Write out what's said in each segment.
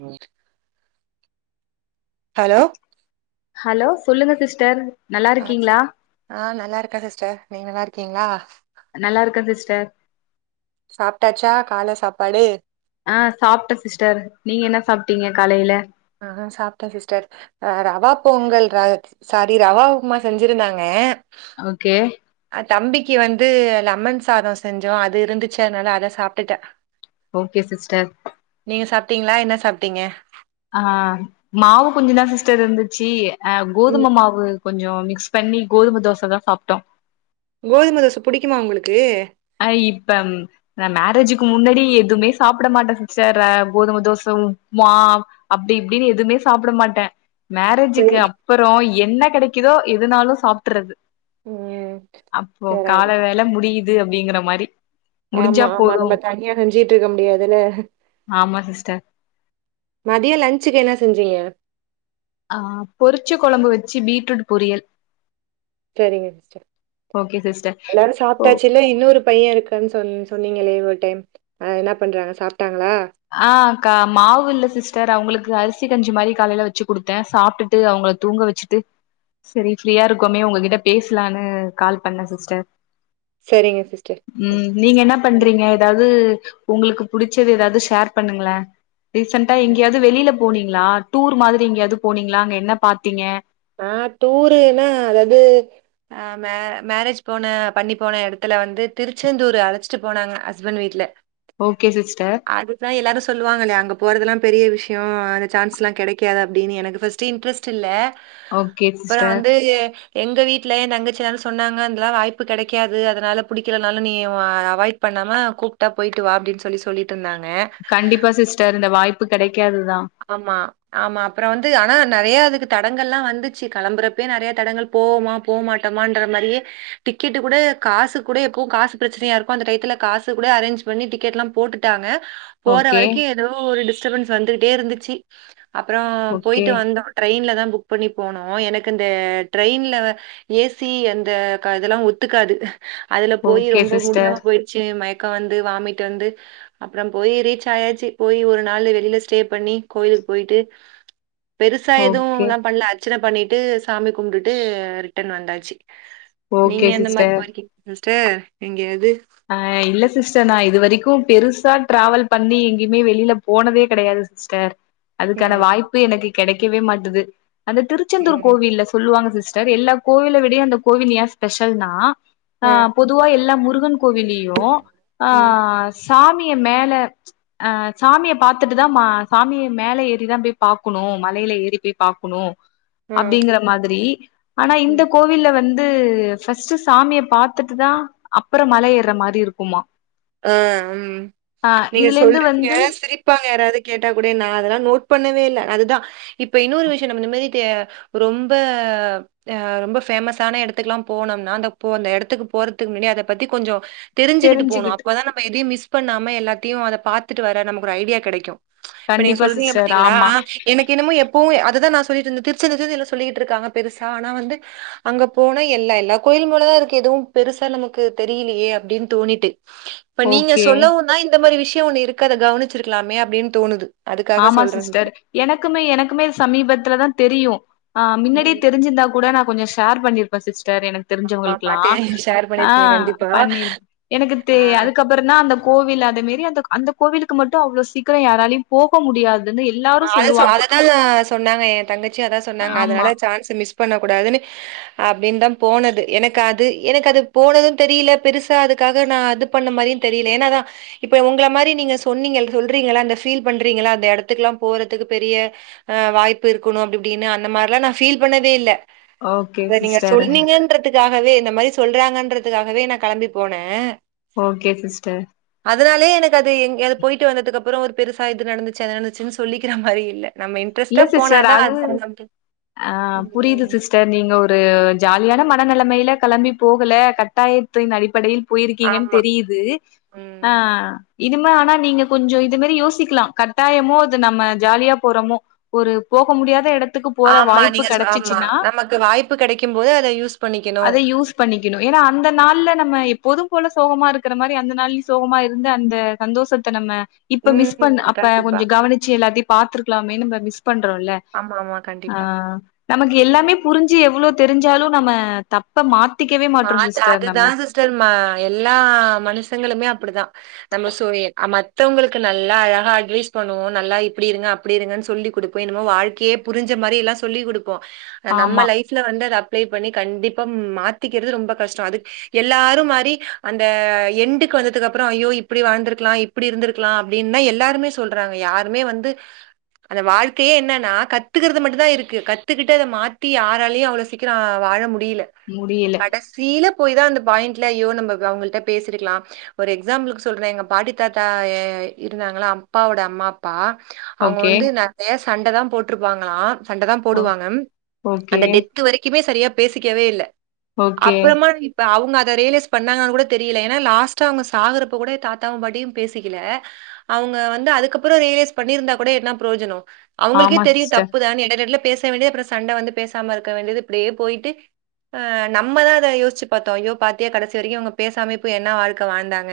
ஹ hello hello சொல்லுங்க sister நல்லா ஆ ச இருக்கீங்களா ஆ நல்லார்க்கே சிஸ்டர் நீங்க நல்லார்க்கீங்ளா நல்லார்க்கே சிஸ்டர் சாப்ட்டாச்சா கால சாப்பாடு ஆ சாப்ட்ட சிஸ்டர் நீங்க என்ன சாப்ட்டீங்க காலைல ஆ சாப்டே சிஸ்டர் அ ரவா பொங்கல் ர சாரி ரவா உப்புமா செஞ்சிருந்தாங்க ஓகே ஆ தம்பிக்கு வந்து லெமன் சாத செஞ்சோ அது இருந்துச்சு அதனால அத சாப்ட்டுட்ட ஓகே சிஸ்டர் நீங்க சாப்ட்டீங்ளா என்ன சாப்ட்டீங்க ஆ மாவு கொஞ்ச தா சிஸ்டர் இருந்திச்சி அ ம் கோதும மாவு கொஞ்சோ மிக்ஸ் பண்ணி கோதும தோச தா சாப்ட்டோ கோதும தோச புடிக்குமா உங்களுக்கு அ இப்ப நா மேரேஜுக்கு முன்னாடி எதுமே சாப்ட மாட்ட சிஸ்டர் ஆஹ் கோதும தோச உப்புமா அப்டி இப்டின்னு எதுமே சாப்ட மாட்ட மேரேஜுக்கு சரி அப்பற என்ன கெடைக்குதோ எதனாலு சாப்ட்றது ம் அப்போ கால சேரி வேல முடியுது அப்டிங்கிற மாரி முடிஞ்சா ஆமா ஆமா போது நம்ம தனியா செஞ்சுட்டு இருக்க முடியாதுல ஆமா சிஸ்டர் மதிய லன்ஞ்சுக்கு என்ன செஞ்சீங்க ஆஹ் பொறிச்சு கொழம்பு வச்சு பீட்ரூட் பொரியல் சேரிங்க சிஸ்டர் ஓகே சிஸ்டர் எல்லாரு ஓ சாப்ட்டாச்சுல்ல இன்னொரு பையன் இருக்குன்னு சொன்ன சொன்னீங்களே ஒரு டைம் என்ன பண்றாங்க சாப்ட்டாங்களா ஆ கா மாவு இல்ல சிஸ்டர் அவுங்களுக்கு அரிசி கஞ்சி மாரி காலைல வச்சு குடுத்த சாப்ட்டுட்டு அவுங்களுக்கு தூங்க வச்சுட்டு செரி ஃப்ரீயா இருக்கோமே உங்ககிட்ட பேசலாம்னு கால் பண்ண சிஸ்டர் சேரிங்க சிஸ்டர் சரி. ம் நீங்க என்ன சொல்லுங்க. பண்றீங்க ஏதாவது உங்களுக்கு புடிச்சது ஏதாவது ஷேர் பண்ணுங்கள ரீசென்டா எங்கயாவது வெளில போனீங்களா டூர் மாதிரி எங்கயாவது போனீங்களா அங்க என்ன பாத்தீங்க ஆ டூருன்னா அதாவது அஹ் மே மேரேஜ் போன பண்ணி போன இடத்துல வந்து திருச்செந்தூர் அழச்சிட்டு போனாங்க ஹஸ்பண்ட் வீட்ல ஓகே சிஸ்டர் அதுதா எல்லாரு சொல்லுவாங்கல்ல அங்க போறதெலா பெரிய விஷய அந்த சான்ஸ்லா கெடைக்காது அப்டின்னு எனக்கு ஃபஸ்ட்டு இண்ட்ரஸ்ட் டில்ல ஓகே அப்பற சிஸ்டர் வந்து எங்க வீட்ல எய தங்கச்சி எல்லா சொன்னாங்க அதுல்லா வாய்ப்பு கெடைக்காது அதனால புடிக்கலனாலு நீ அவாய்ட் பண்ணாம கூப்ட்டா போயிட்டு வா அப்டின்னு சொல்லி சொல்லிட்டு இருந்தாங்க கண்டிப்பா சிஸ்டர் இந்த வாய்ப்பு கெடைக்காதுதா ஆமா ஆமா அப்பற வந்து ஆனா நெறைய அதுக்கு தடங்கள் எலா வந்துச்சு கெளம்புற அப்பே நெறைய தடங்கள் போமா போ மாட்டமன்ற மாதிரியே டிக்கெட் கூட காசு கூட எப்போ காசு பிரச்சனையா இருக்கும் அந்த டயத்துல காசு கூட அரேஞ்ச் பண்ணி டிக்கெட் எல்லா போட்டுடாங்க போற ஓகே வரைக்கும் ஏதோ ஒரு டிஸ்டர்பன்ஸ் வந்துகிட்டே இருந்துச்சு அப்பற ஓகே போயிட்டு வந்தோ ட்ரெயின்ல தா புக் பண்ணி போனோ எனக்கு இந்த ட்ரெயின்ல ஏசி அந்த இதெல்லா ஒத்துக்காது அதுல போய் ஓகே ரொம்ப சிஸ்டர் முடியாம போயி ச்சு மயக்க வந்து வாமிட் வந்து அப்பற போய் ரீச் ஆயாச்சு போய் ஒரு நாள் வெளியில ஸ்டே பண்ணி கோயிலுக்கு போயிட்டு பெருசா ஓகே எதுவும்ல்லா பண்ல அது அர்ச்சன பண்ணிட்டு சாமி கும்டுட்டு ரிட்டன் வந்தாச்சு ஓகே நீங்க எந்த மாரி சிஸ்டர் [unintelligible] சிஸ்டர் எங்கெயாவது ஆ இல்ல சிஸ்டர் நா இது வரைக்கும் பெருசா டிராவல் பண்ணி எங்கயுமே வெளியில போனதே கெடையாது சிஸ் சிஸ்டர் அதுக்கான ம். வாய்ப்பு எனக்கு கெடைக்கவே மாட்டுது அந்த திருச்செந்தூர் ம். கோவில்ல சொல்லுவாங்க சிஸ்டர் எல்லா கோவில்ல விடயு அந்த கோவில் எய ஸ்பெசல்னா ஆ. பொதுவா எல்லா முருகன் கோவிலயு ஆ ம். சாமிய மேல ஆ சாமிய பாத்துட்டுதா அ சாமிய மேல ஏறிதா பாக்கணும் மலையில ஏறி போய் பாக்கணும் ஆ. அப்டிங்கறப்ப மாதிரி ஆனா இந்த ம். கோவில்ல வந்து ஃபர்ஸ்ட் சாமிய பாத்துட்டு தா அப்பற மல ஏற மாரி இருக்குமா ஆ ம் ஆ நீங்க இதுலேந்து சொல்றீங்க வந்து சிரிப் ப்பாங்க யாராது கேட்டா கூடே நா அதெல்லா கூட நோட் பண்ணவே இல்ல அதுதா இப்ப இன்னொரு விஷயம் நம்ம இந்தமாரி தே ரொம்ப ஆ ரொம்ப ஃபேமஸ்ஸான எடத்துக்குல்லா போனோம்னா அந்த போ அந்த எடத்துக்கு போறதுக்கு முன்னாடி அத பத்தி கொஞ்சோ தெரிஞ்சுக்கிட்டு போணு அப்பதா நம்ம எதையு மிஸ் பண்ணாம எல்லாத்தையு அத பாத்துட்டு வர நமக்கு ஒரு ஐடியா கெடைக்கு இப்ப நீங்க கண்டிப்பா சொல்றீங்க சிஸ்டர் பாத்தீங்களா ஆமா ஆ எனக் கு என்னமோ எப்பவு அததா நா சொல்லிட்டு இருந்த திருச்செந்தூர் திருச்செந்தூர் எல்லா சொல்லிட்டு இருக்காங்க பெருசா ஆனா வந்து அங்க போனா எல்லா எல்லா கோயிலுங்களு தா இருக்கு எதுவும் பெருசா நமக்கு தெரியிலியே அப்டினு தோணிட்டு இப்ப நீங்க ஓகே சொல்லவுந்தா இந்த மாரி விஷய ஒண்ணு இருக்கு அத கவனிச்சிருக்கலாமே அப்டின்னு தோணுது அதுக்காக ஆமா சொல்றே சிஸ்டர் எனக்குமே எனக்குமே சமீபத்துல தா தெரியு ஆ முன்னாடியே ம் தெரிஞ்சிருந்தா கூட நா கொஞ்ச ஷேர் பண்ணிருப்பே சிஸ்டர் எனக் ஆமா தெருஞ்சவுங்களுக்கெல்லா பாத்து ஷேர் ஆ பண்ணிருக்கீங்க கண்டிப்பா பண்ணிரு எனக்கு தெ ஆ அதுக்கப் புறந்தா அந்த கோவில் அத மேரி அந்த அந்த கோவிலுக்கு மட்டு அவ்ளோ சீக்கிர யாராலியும் போக முடியாதுன்னு எ ஆ அத சொ அததாங்க சொன்னாங்க ஏ தங்கச்சியு அதா சொன்னாங்க ஆமா அதனால சான்ஸ் மிஸ் பண்ணக் கூடாதுன்னு அப்டினு தா போனது எனக்கு அது எனக்கு அது போனதுன்னு தெரில பெருசா அதுக்காக நா அது பண்ண மாரியு தெரியல ஏன்னா அதா இப்ப உங்கள மாரி நீங்க சொன்னீங்க சொல்றீங்கள அந்த ஃபீல் பண்றீங்கள அந்த எடத்துக்கெல்லா போறதுக்கு பெரிய ஆ வாய்ப்பு இருக்குணு அப்டி இப்டினு அந்த மாரில்லா நா ஃபீல் பண்ணதே இல்ல ஓகே இத நீங்க சிஸ்டர் சொன்னீங்கன் றதுக்காகவே இந்த மாரி சொல்றாங்கன்றதுக்காகவே நா கெளம்பி போன ஓகே சிஸ்டர் அதனாலேயே எனக்கு அது எங்கயாது போயிட்டு வந்ததுக்கப்புற ஒரு பெருசா இது நடந்துச்சு அது நடந்துச்சுன் சொல்லிக்கற மாரி இல்ல நம்ம இன் இல்ல சிஸ்டர் அது ஆ புரியுது ம் சிஸ் டர் நீங்க ஒரு ஜாலியான மனநெலமையில கெளம்பி போகல கட்டாயத்தின் அடிப்படையில் போயிருக்கீங்கன்னு ஆமா. தெரியுது ஆ ம். இனுமா ஆனா நீங்க கொஞ்ச இது மாரி யோசிக்கலா கட்டாயமோ அது நம்ம ஜாலியா போறோமோ ஒரு போக முடியாத எடத்துக்குப் ஆமா நீங்க சொ ஆமா நமக்கு வாய்ப்பு கெடைக்கும் போது யூஸ்‌ பண்ணிக்கனு பண்ணிக்கனு ஏன்னா அந்த நாள்ல நம்ம எப்போதும் போல சோகமா இருக்கிற மாரி அந்த நாள்லயு சோகமா இருந்து அந்த சந்தோஷத்த நம்ம இப்ப மிஸ் பண்ண ம். அப்ப கொஞ்ச கண்டிப்பா. கவனிச்சு எல்லாத்தையு பாத்துருக்கலாமேனு நம்ம மிஸ் பண்றோல்ல ஆமாமா. கண்டிப்பா. ஆ நமக்கு எல்லாமே புரிஞ்சு எவ்வளோ தெரிஞ்சாலு நம்ம தப் ப மாத்திக்கவே மாட்றோ மாத் சிஸ்டர் அதுதா நம்ம சிஸ்டர் ம எல்லா மனுஷங்களுமே அப்டிதா நம்ம சொ ஏ மத்தவங்களுக்கு நல்லா அழகா அட்வைஸ் பண்ணுவோ நல்லா இப்டி இருங்க அப் டி இருங்கன்னு சொல்லி குடுப்போ என்னமோ வாழ்க்கையே புரிஞ்ச மாரி எல்லா சொல்லிக் குடுப்போ ஆ ஆமா நம்ம லைஃப்ல வந்து அத அப்ளை பண்ணி கண்டிப்பா மாத்திக்கறது ரொம்ப கஷ்டோ அது எல்லாரும் மாரி அந்த எண்டுக்கு வந்ததுக்கு அப்புற ஐயோ இப்டி வாழ்ந்துருக்கலா இப் இப்டி இருந்துருக்கலா அப்டின்தா எல்லாருமே சொல்றாங்க யாருமே வந்து அந்த வாழ்க்கையே என்னன்னா கத்துக்கறது மட்டுந்தா இருக்கு கத்துக்கிட்டு அத மாத்தி யாராலையு அவ்ளோ சீக்கிர வாழ முடியல முடியல் கடைசீல போய் தா அந்த பாயிண்ட்ல ஐயோ நம்ப அவுங்கள்ட்ட பேசிருக்கலா ஒரு எக்ஸாம்பிளுக்கு சொல்றே எங்க பாட்டி தாத்தா ஏ இருந்தாங்களே அப்பாவோட அம்மா ப்பா அவங்க ஓகே வந்து நறைய சண்டதா போட்ருப்பாங்களா சண்டதா ஓ போடுவாங்க ஓகே அந்த டெத்து வரைக்குமே சரியா பேசிக்கவே இல்ல ஓகே அப்பறமா இப் ப அவங்க அதை ரியலைஸ் பண்ணாங்களானு கூட தெரியல ஏன்னா லாஸ்டா அவங்க சாகறப்ப கூட தாத்தாவு பாட்டியு பேசிக்கல அவங்க வந்து அதுக்கப்பறோ ரியலைஸ் பண்ணிருந்தா கூட என்ன பிரோஜனம் அவங்களுக்கே ஆமா தெரியு சிஸ்டர் தப்புதான்னு எட எடத்துல பேச வேண்டியது அப்றோ சண்ட வந்து பேசாம இருக்க வேண்டியது இப்டியே போயிட்டு அ நம்மதா அத யோசிச்சி பாத்தோ ஐயோ பாத்தியா கடைசி வரைக்கு இவங்க பேசமாயேப்போய் என்ன வாழ்க்க வாழ்ந்தாங்க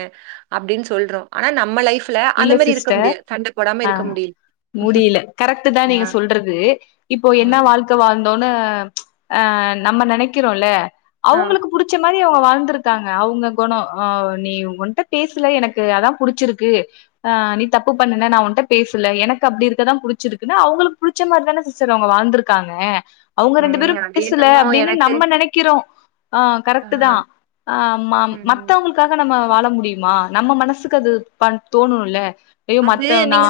அப்டின்னு சொல்றோ ஆனா நம்ம லைஃப்ல அந்த இல்ல மாரி இருக்க சிஸ்டர் முடியாது சண்ட போடாம ஆ இருக்க முடி முடியல கரெக்ட்தா நீங்க சொல்றது இப்போ அ, என்ன வாழ்க் க வாழ்ந்தோன்னு அ நம்ம நெனைக்கிறோ இல்ல ஆ, அவங்களுக்கு புடிச் ச்ச மாரி அவங்க வழ்ந்திருக்காங்க அவங்க குணோ அ நீ உன்ட்ட பேசல எனக்கு அதா புடிச்சிருக்கு ஆ நீ தப்பு பண்ணுன நா உன்ட்ட பேசல எனக்கு அப்டி இருக்கதா புடிச்சிருக்குன்னு அவங்களுக்கு புடி ச்ச மாரிதான சிஸ்டர் அவங்க வாழ்ந்திருக்காங்க அவங்க ரெண்டு பேரு ம். அது பேசல என்னமோ அப்டின்னு எனக்கு நம்ம நெனைக்கிறோ ஆ கரெக்ட்தா ஆ ம ம். மத்தவங்களு க்க நம்ம வாழ முடியுமா நம்ம மனசுக்கு அது ப தோணுல்ல ஐயோ மத்த நா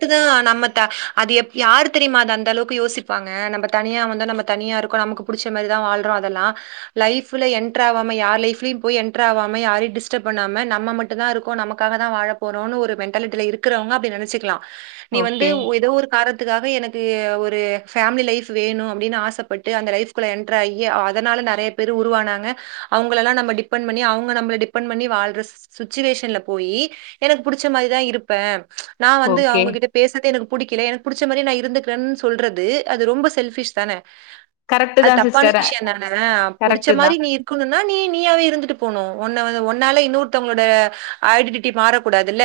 ட்டுதா நம்ம த அது எப் யாரு தெரியுமா அது அந்தளவுக்கு யோசிப்பாங்க நம்ம தனியா வந்தா நம்ம தனியா இருக்க நமக்கு புடிச்ச மாரிதா வாழ்றோ அதெல்லா லைஃப்ல என்டர் ஆவாம யாரு லைப்லயு போய் என்டர் ஆவாம யாரையு டிஸ்டர் பண்ணாம நம்ம மட் டுதா இருக்கோ நமக்காகதா வாழப்போறோனு ஒரு மென் டாலிட்டில இருக்கிறவங்க அப்டி நெனைச்சுக்லா நீ வந்து ஓகே ஏதோ ஒரு காரண த்துகாக எனக்கு ஒரு ஃபேமிலி லைஃப் வேணு அப்டின்னு ஆசைப்பட்டு அந்த லைஃப்க்குள்ள என்டர் ஆகி அதனால நறைய பேரு உருவானாங்க அவங்களல்லா நம்ம டிபெண்ட் பண்ணி அவங்க நம்ம டிபெண்ட் பண்ணி வாழ்ற சுச்சுவேஷன்ல போயி எனக்கு புடிச்ச மாரிதா இருப்பே நா வந்து ஓகே அவங்ககிட்ட பேசுறது எனக்கு புடிக்கல எனக்கு புடிச்ச மாரியே நா இருந்துக்கிறன்னு சொல்றது அது ரொம்ப செல்பிஷ் தானே கரெக்ட் அது தா தப்பான சிஸ்டர் விஷயந்தான புடிச்ச கரெக்ட் தா மாரி நீ இரு க்குணுனா நீ நீயாவே இருந்துட்டு போனு ஒன்ன வ ஒன்னால இன்னொருத்தவங்களோட ஐடென்டிட்டி மாறக்கூடாதுல்ல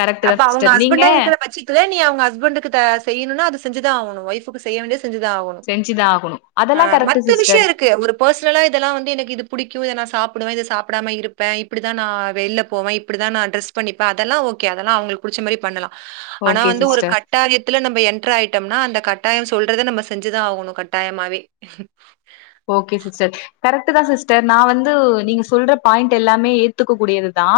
கரெக்ட் தா அப்ப அவங்க சிஸ்டர் நீங்க ஹஸ்பண்டா இருக்கிற பட்ச த்துல நீ அவங்க ஹ்ஸ்பெண்டுக்கு த செய்யணுனா அது செஞ்சதா ஆவணு ஒய்ஃப்க்கு செய்ய வேண்டிய செஞ்சுதா ஆவ செஞ்சுதா ஆகணு ஆ அதெல்லா கரெக்ட் மத்த விஷயம் சிஸ்டர் இருக்கு ஒரு பர்சனலா இதெல்லா வந்து எனக்கு இது புடிக்கு இத நா சாப்புடுவே இத சாப்புடாம இருப்பே இப்டிதா நா வெளில போவே இப்டிதா நா ட்ரெஸ் பண்ணிபே அதெல்லா ஓகே அதெல்லா அவுங்களுக்கு புடிச்ச மாரி பண்ணலா ஆனா ஓகே வந்து ஒரு சிஸ்டர் கட் டாயத்துல நம்ம என்டர் ஆயிட்டோம்னா அந்த கட்டாயம் சொல்றத நம்ம செஞ்சுதா ஆவணு கட்டாயமாவே ஓகே சிஸ்டர் கரெக்ட்டுதா சிஸ்டர் நா வந்து நீங்க சொல்ற பாயிண்ட் எல்லாமே ஏத்துக்க கூடியதுதா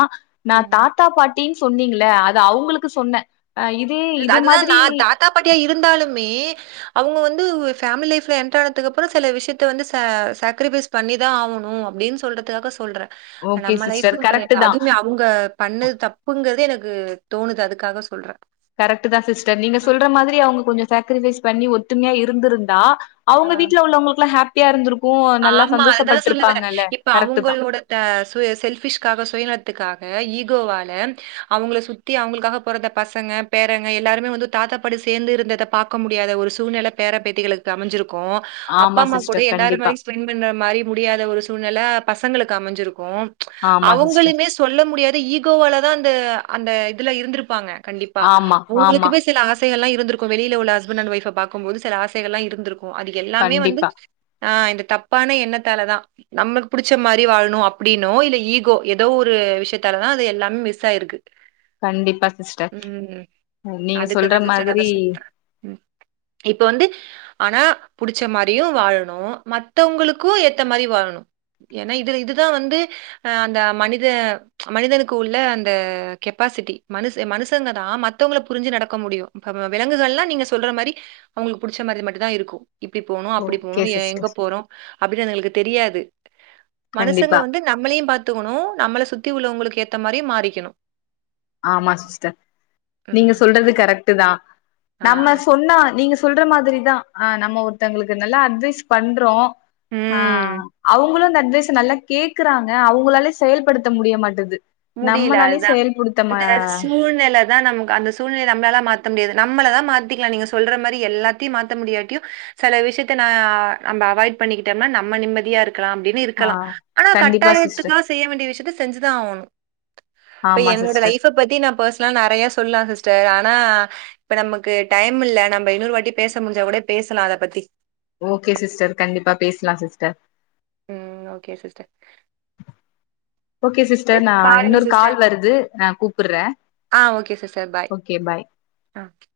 நா ம். தாத்தா பாட்டின்னு சொன்னீங்களே அது அவுங்களுக்கு சொன்னே ஆ இப் அது அதுதா நா தாத்தா பாட்டியா இருந்தாலுமே அவுங்க வந்து ஃபேமிலி லைஃப்ல என்டர் ஆனதுக்கு அப்பறோ சில விஷயத்த வந்து ச சாக்ரிபைஸ் பண்ணிதா ஆவணு அப்டினு சொல்றதுக்காக சொல்ற ஓகே நம்ம சிஸ்டர் லைஃப்புனு கரெக்ட் கெடையாது தான் அதுமே அவுங்க பண்ணது தப்புங்கறதே எனக்கு தோணுது அதுக்காக சொல்ற கரெக்ட்தா சிஸ்டர் நீங்க சொல்ற மாதிரி அவுங்க கொஞ்சோ சாக்ரிபைஸ் பண்ணி ஒத்துமையா இருந்துருந்தா ஆ அவுங்க வீட்ல உள்ளவங்களுக்குல்லா ஹாப்பியா இருந்துருக்கு நல்லா ஆமா சந்தோஷப்பட்டுருப்பாங்கல்ல கரெக்ட்தா ட சு செல்ஃபிஷ்காக சுயநலத்துக்காக ஈகோவால அவுங்கள சுத் தி அவுங்களுக்காக பொறந்த பசங்க பேரங்க எல்லாருமே வந்து தாத்தா பாட்டி சேந்து இருந்தத பாக்க முடியாத ஒரு சூழ்நெல பேர பேத்திகளுக்கு அமஞ்சிருக்கு அப்பா ஆமா அம்மா கூட சிஸ்டர் எல்லாரு கண்டிப்பா மாரி ஸ்பெண்ட் பண்ற மாரி முடியாத ஒரு சூழ்நெல பசங்களுக்கு அமைஞ்சிருக்கு ச் ஆமா சிஸ்டர் அவுங்களுமே சொல்ல முடியாது ஈகோவால தா அந்த அந்த இதுல இருந்திருப்பாங்க கண்டிப்பா ஆமா அவுங்களுக்கு ஆமா பேஸ் சில ஆசைகள் எல்லா இருந்திருக்கு வெளியில உள்ள ஹஸ்பண்ட் அண்ட் ஒய்ஃப்ப பாக்கும்போது சில ஆசைகள் எல்லா இருந்திருக்கு அது எல்லாமே வந்து கண்டிப்பா ஆ இந்த தப்பான எண்ணத்தால தா நம்மளுக்கு புடிச்ச மாரி வாழணு அப்டின்னோ இல்ல ஈகோ ஏதோ ஒரு விஷயத்தாலதா அது எல்லாமே மிஸ் ஆயிருக்கு கண்டிப்பா சிஸ்டர் ம். நீங்க அதுக்கு சொல்ற தான் சிஸ்டர் அத மாதிரி சொல்றேன். ம். இப்ப வந்து ஆனா புடிச்ச மாரியு வாழணு மத் மத்தவங்களுக்கு ஏத்த மாரி வாழணு ஏன்னா இது இதுதா வந்து அ அந்த மனித ச் மனிதனுக்கு உள்ள அந்த கெப்பாசிட்டி மனுஷ மனுஷங்க தா ம மத்தவங்கள புரிஞ்சு நடக்க முடியு விலங்குகள் எல்லா நீங்க சொல்ற மாரி அவுங்களுக்கு புடிச்ச மாரிதா மட்டு தா இருக்கு இப்டி போனு அப்டி ஓகே போகணு எங்க சிஸ்டர் போறோ அப்டினு அதுங்களுக்கு தெரியாது மனுசங்க கண்டிப்பா வந்து நம்மளையு பாத்துக்கணு நம்மள சுத்தி உள்ளவங்களுக்கு ஏத்த மாரியு மாறிக்கணு ஆமா சிஸ்டர் நீங்க ம். சொல்றது அது கரெக்டு தா ஆ. நம்ம சொன்னா நீங்க சொல்ற மாதிரி தா ஆ நம்ம ஒருத்தவங்களுக்கு நல்லா அட்வைஸ் பண்றோ ஆ ம். அவுங்களு அந்த அட்வைஸ் நல்லா கேக்குறாங்க அவுங்களாலே செயல்படுத்த முடிய மாட்டது நம்மளாலே செயல்படுத் அ சூழ்நெல தா நம அந்த சூழ்நெல நம்மளால மாத்த முடியாது நம்மளதா மாத்திக்கலா நீங்க சொல்ற மாரி எல்லாத்தையு மாத்த முடியாட்டியு செல விஷயத்த ந நம்ம அவாய்ட் பண்ணிக்கிட்டோம்னா நம்ம நிம்மதியா இருக்கலா அப்டி ஆ இருக்கலா ஆனா கண்டிப்பா சிஸ்டர் கட்டாயத்துக்காக செய்ய வேண்டிய விஷயத்த செஞ்சுதா ஆவுணு இப்ப ஆமா என்னோட சிஸ்டர் லைஃப் பத்தி நா பர்சனலா நறையா சொல்லலா சிஸ்டர் ஆனா இப்ப நமக்கு டைம் இல்ல நம்ம இன்னொரு வாட்டி பேச முடிஞ்சா கூட பேசலா அத பத்தி ஓகே சிஸ்டர் கண்டிப்பா பேசலா சிஸ்டர் ம் ஓகே சிஸ்டர் ஓகே சிஸ்டர் நா பாருங்க இன்னொரு கால் சிஸ்டர் வருது நா கூப்புறே ஆ ஓகே சிஸ்டர் பாய் ஒ கே